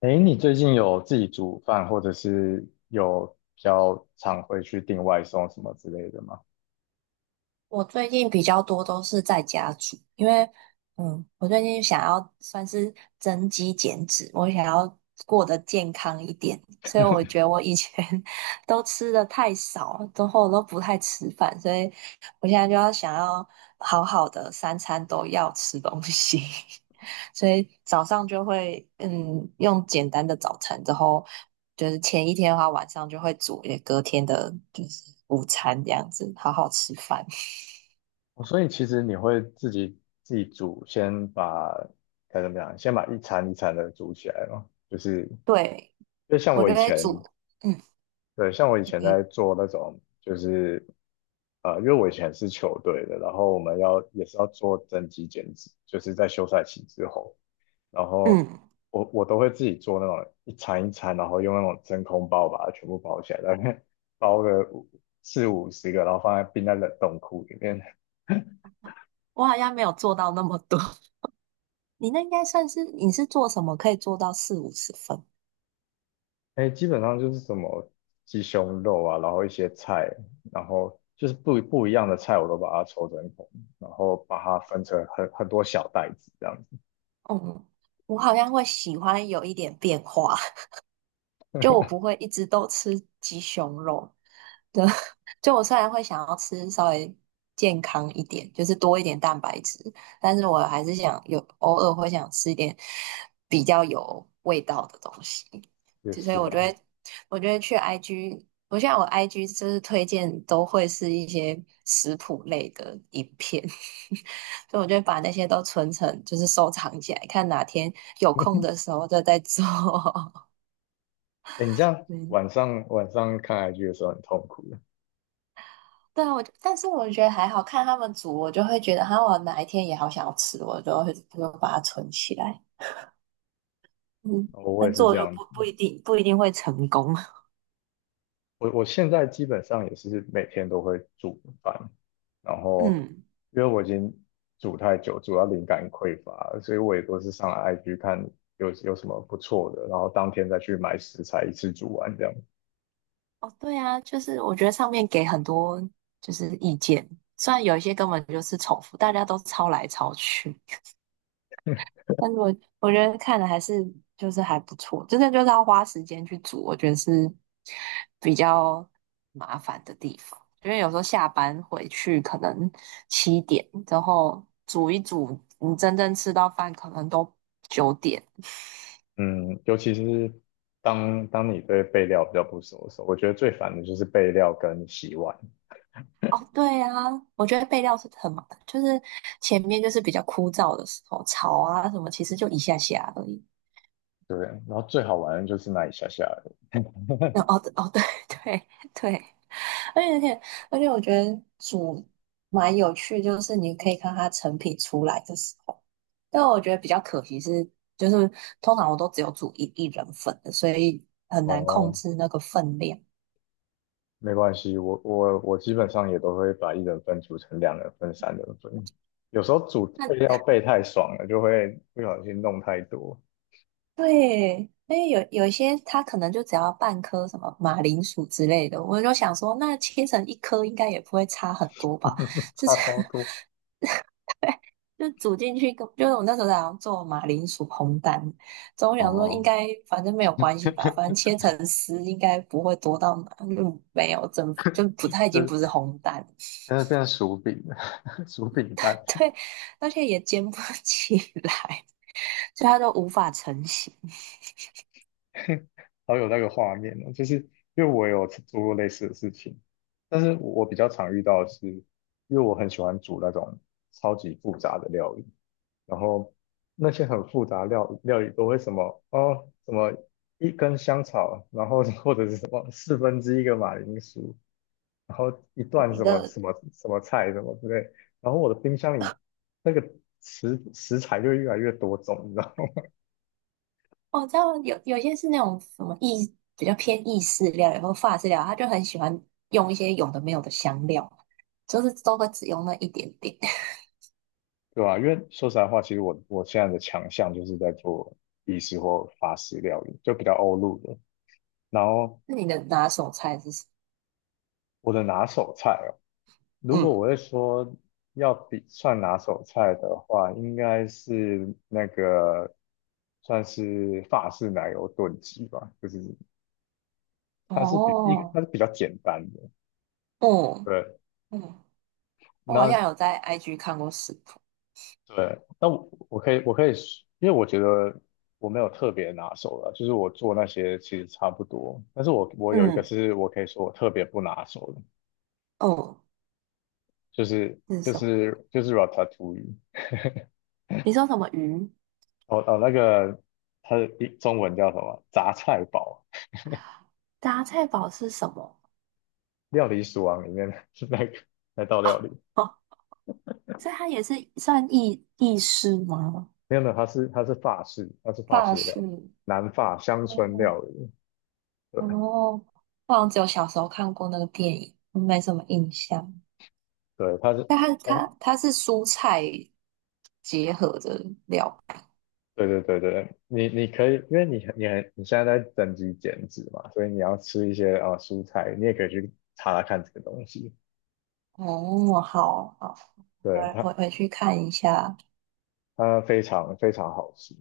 哎，你最近有自己煮饭，或者是有比较常会去订外送什么之类的吗？我最近比较多都是在家煮，因为我最近想要算是增肌减脂，我想要过得健康一点，所以我觉得我以前 都吃的太少，之后都不太吃饭，所以我现在就要想要好好的三餐都要吃东西，所以早上就会用简单的早餐，之后就是前一天的话，晚上就会煮也隔天的就是午餐这样子，好好吃饭。哦所以其实你会自己煮，先把该怎么讲，先把一餐一餐的煮起来嘛。就是对，就像我我觉以得前，煮，嗯，对，像我以前你，在做那种，就是因为我以前是球队的，然后我们要也是要做增肌减脂，就是在休赛期之后。然后嗯，我都会自己做那种一餐一餐，然后用那种真空包把它全部包起来，大概 包个五四五十个，然后放在冰在冷冻库里面。我好像没有做到那么多。你那应该算是，你是做什么可以做到四五十分？哎，基本上就是什么鸡胸肉啊，然后一些菜，然后就是不一样的菜，我都把它抽真空，然后把它分成很多小袋子这样子。嗯，我好像会喜欢有一点变化。就我不会一直都吃鸡胸肉的，对 就我虽然会想要吃稍微健康一点，就是多一点蛋白质，但是我还是想有偶尔会想吃一点比较有味道的东西，就就所以是我就啊，会我就得去 IG，我现在我 IG 就是推荐都会是一些食谱类的影片，所以我就会把那些都存成就是收藏起来，看哪天有 空的时候就再做。哎，你这样嗯晚上看 i 剧的时候很痛苦的，对啊，我就但是我觉得还好看他们煮，我就会觉得，哈，我哪一天也好想要吃，我就会就把它存起来。嗯，我也但是做这就不样。不一定不一定会成功。我现在基本上也是每天都会煮饭，然 后嗯，因为我已经煮太久，煮到灵感匮乏了，所以我也都是上 IG 看有什么不错的，然后当天再去买食材，一次煮完这样。哦，对啊，就是我觉得上面给很多就是意见，虽然有一些根本就是重复，大家都抄来抄去。但是我觉得看的还是就是还不错，真的就是要花时间去煮，我觉得是比较麻烦的地方。因为有时候下班回去可能七点，然后煮一煮，你真正吃到饭可能都九点。嗯，尤其是当你对备料比较不熟的时候，我觉得最烦的就是备料跟洗碗。哦，对啊，我觉得备料是很麻烦，就是前面就是比较枯燥的时候，炒啊什么，其实就一下下而已。对，然后最好玩的就是那一下下而已。 那 哦哦，对 对对，而且而且，而且我觉得煮蛮有趣，就是你可以看它成品出来的时候。但我觉得比较可惜是，就是通常我都只有煮一人份的，所以很难控哦，制那个分量。没关系，我基本上也都会把一人份煮成两人份、三人份。有时候煮那备料备太爽了，就会不小心弄太多。对，因为有一些它可能就只要半颗什么马铃薯之类的，我就想说，那切成一颗应该也不会差很多吧？就差是 超 多。就煮进去根，就是我那时候在好像做马铃薯烘蛋，所以我想说应哦，该反正没有关系吧，反正 切成丝应该不会多到哪，就没有整，就不太已就经是不是烘蛋了，但是变成薯饼了，薯饼蛋，对，而且也煎不 起来，所以它就无法成型。好有那个画面哦。就是因为我有做过类似的事情，但是我比较常遇到的是，因为我很喜欢煮那种超级复杂的料理。然后那些很复杂料理都会什么哦，什么一根香草，然后 或者是什么四分之一个马铃薯，然后一段一什么个什么什么菜什么之类，然后我的冰箱里那个食材就越来越多种，你知道吗？我知道有些是那种什么意比较偏意式料然或法式料理，他就很喜欢用一些有的没有的香料，就是都会只用那一点点。对吧、因为说实在话，其实我现在的强项就是在做意式或法式料理，就比较欧陆的。然后那你的拿手菜是什么我的拿手菜哦，如果嗯，我会说要比算拿手菜的话，应该是那个算是法式奶油炖鸡吧，就是它是比一个哦。它是比较简单的。哦，对，嗯，我好那像有在 IG 看过食谱。对，那我我可以我可以说，因为我觉得我没有特别拿手的，就是我做那些其实差不多，但是我我有一个嗯，是我可以说我特别不拿手的，哦，就是是就什么？是就是 ratatouille，你说什么鱼？哦哦那个它的中文叫什么？杂菜煲。杂菜煲是什么？料理鼠王里面的 那个那道哦料理，哦，所以它也是算意式吗？没有，它是法式，它是法法式的料式。理，南法乡村哦，料理。对哦，我好像只有小时候看过那个电影，没什么印象。对，它是，但它哎，它它是蔬菜结合的料。对，你你可以，因为你你很你现在在增肌减脂嘛，所以你要吃一些啊、呃蔬菜，你也可以去查查看这个东西。哦，好好，对，我它我回去看一下它非常非常好吃。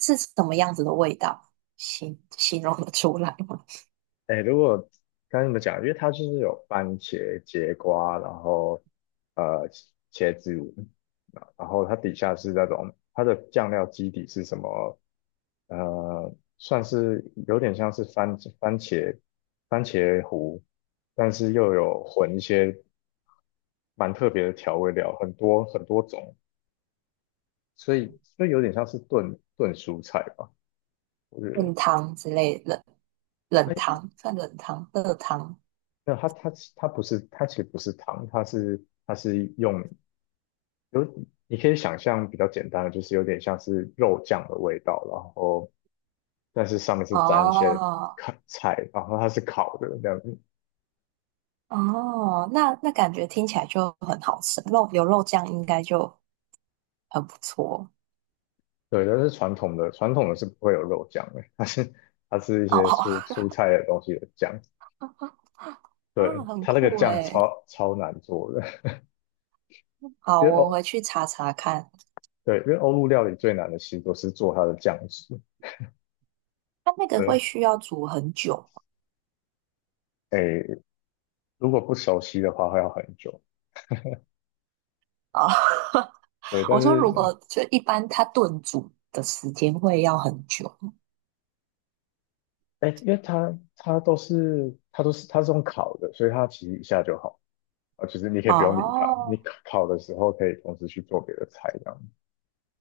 是什么样子的味道？形容得出来吗？哎，如果该怎么讲？因为它就是有番茄、节瓜，然后呃茄子，然后它底下是那种它的酱料基底是什么？呃，算是有点像是番茄番茄糊，但是又有混一些蛮特别的调味料，很多很多种，所以所以有点像是炖蔬菜吧，我觉 得。炖汤之类冷哎，冷它汤算冷汤热汤那它不是，它其实不是汤，它是它是用有，你可以想象比较简单的，就是有点像是肉酱的味道，然后但是上面是沾一些哦烤菜，然后它是烤的这样子。哦，那感觉听起来就很好吃，肉有肉酱应该就很不错对，但是传统的是不会有肉酱的，它是它是一哦些哦蔬菜的东西的酱。哦，对，很它那个酷酱诶。超难做的。好，因为我回欧去查查看，对，因为欧陆料理最难的其实都是做它的酱汁。它那个会对，需要煮很久诶，如果不熟悉的话会要很久。啊。哦 对，但我说如是果就一般它炖煮的时间会要很久哎，因为它它是用烤的，所以它其实一下就好啊，就是你可以不用理它，你哦。烤烤的时候可以同时去做别的菜这样。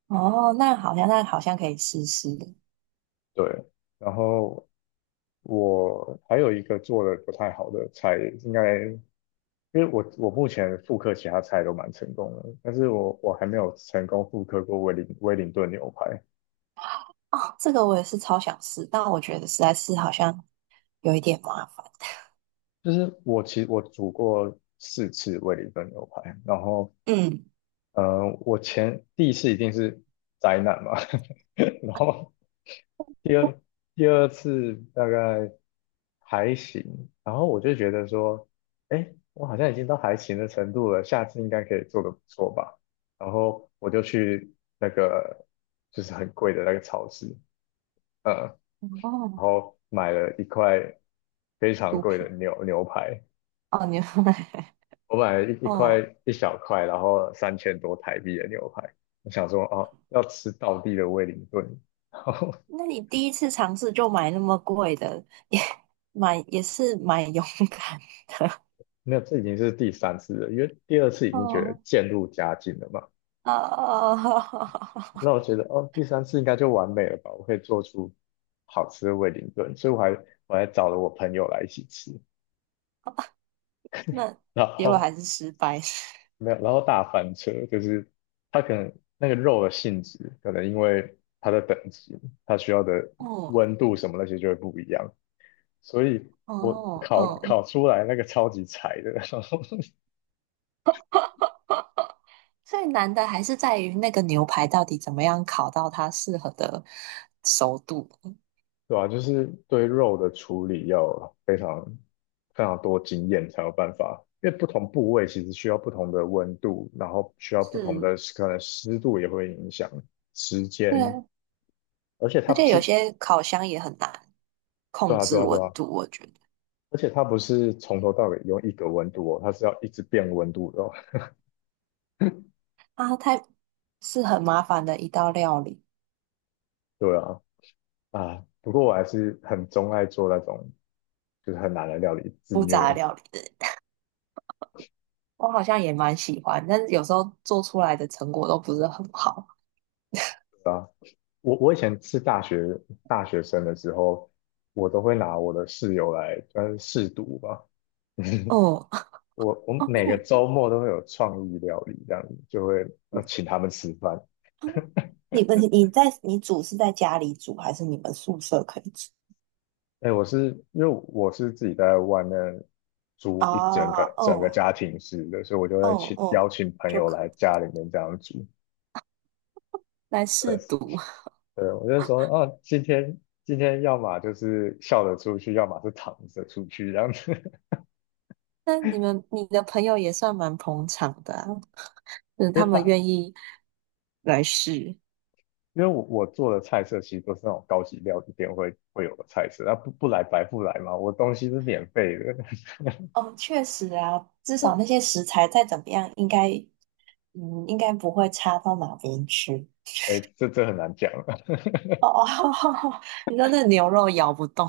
哦，那好像那好像可以试试的。对，然后我还有一个做的不太好的菜，应该因为我目前复刻其他菜都蛮成功的，但是我还没有成功复刻过威灵顿牛排。哦，这个我也是超想试，但我觉得实在是好像有一点麻烦。就是我其实我煮过四次威灵顿牛排，然后嗯，呃，我前第一次一定是灾难嘛，然后第二第二次大概还行，然后我就觉得说，哎，我好像已经到还行的程度了，下次应该可以做得不错吧。然后我就去那个就是很贵的那个超市，呃，然哦，后买了一块非常毒贵的品。牛排，哦，你 我买了 一哦，一小块，然后三千多台币的牛排，我想说哦，要吃道地的威灵顿。然后那你第一次尝试就买那么贵的，也蛮也是蛮勇敢的。那这已经是第三次了，因为第二次已经觉得哦，渐入佳境了嘛，那哦。我觉得哦，第三次应该就完美了吧，我可以做出好吃的威灵顿，所以我还找了我朋友来一起吃，那然结果后还是失败。没有，然后大翻车，就是它可能那个肉的性质，可能因为它的等级，它需要的哦，温度什么那些就会不一样。所以我哦，烤哦，烤出来那个超级柴的，最难的还是在于那个牛排到底怎么样烤到它适合的熟度。对吧、就是对肉的处理要非常非常多经验才有办法，因为不同部位其实需要不同的温度，然后需要不同是，的可能湿度也会影响时间，对，而且它而不且有是，些烤箱也很难对控啊对制啊对温啊，度，我觉得而且它不是从头到尾用一个温度哦，它是要一直变温度的哦，啊，太是很麻烦的一道料理，对啊啊，不过我还是很钟爱做那种就是很难的料理自不杂虐。料理。我好像也蛮喜欢，但是有时候做出来的成果都不是很好。啊。我我以前是大学生的时候，我都会拿我的室友来算是试毒吧。嗯，我哦，每个那周末都会有创意料理，这样子就会呃请他们吃饭。你们你煮是在家里煮，还是你们宿舍可以煮？哎，我是因为我是自己在外面租啊，一整个哦，家庭式的，所以我就会哦，请邀哦，请朋就友可。来家里面这样煮。来试对读。对，我就说啊，今天要么就是笑着出去，要么是躺着出去这样子。那你们你的朋友也算蛮捧场的啊，就是 就他们大愿意来试。因为我做的菜色其实都是那种高级料理店会有的菜色，那不不来白不来嘛，我东西是免费的，哦，确实啊，至少那些食材再怎么样，应该应该不会差到哪边去。哎，这这很难讲啊，哦哦，你说那牛肉咬不动。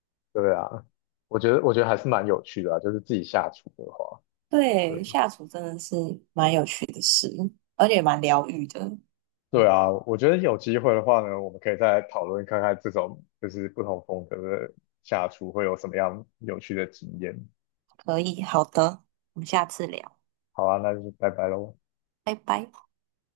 对啊，我觉得还是蛮有趣的啊，就是自己下厨的话，对对，下厨真的是蛮有趣的事，而且蛮疗愈的。对嗯，啊，我觉得有机会的话呢，我们可以再讨论看看这种就是不同风格的下厨会有什么样有趣的经验。可以，好的，我们下次聊，好啊，那就拜拜喽。拜拜。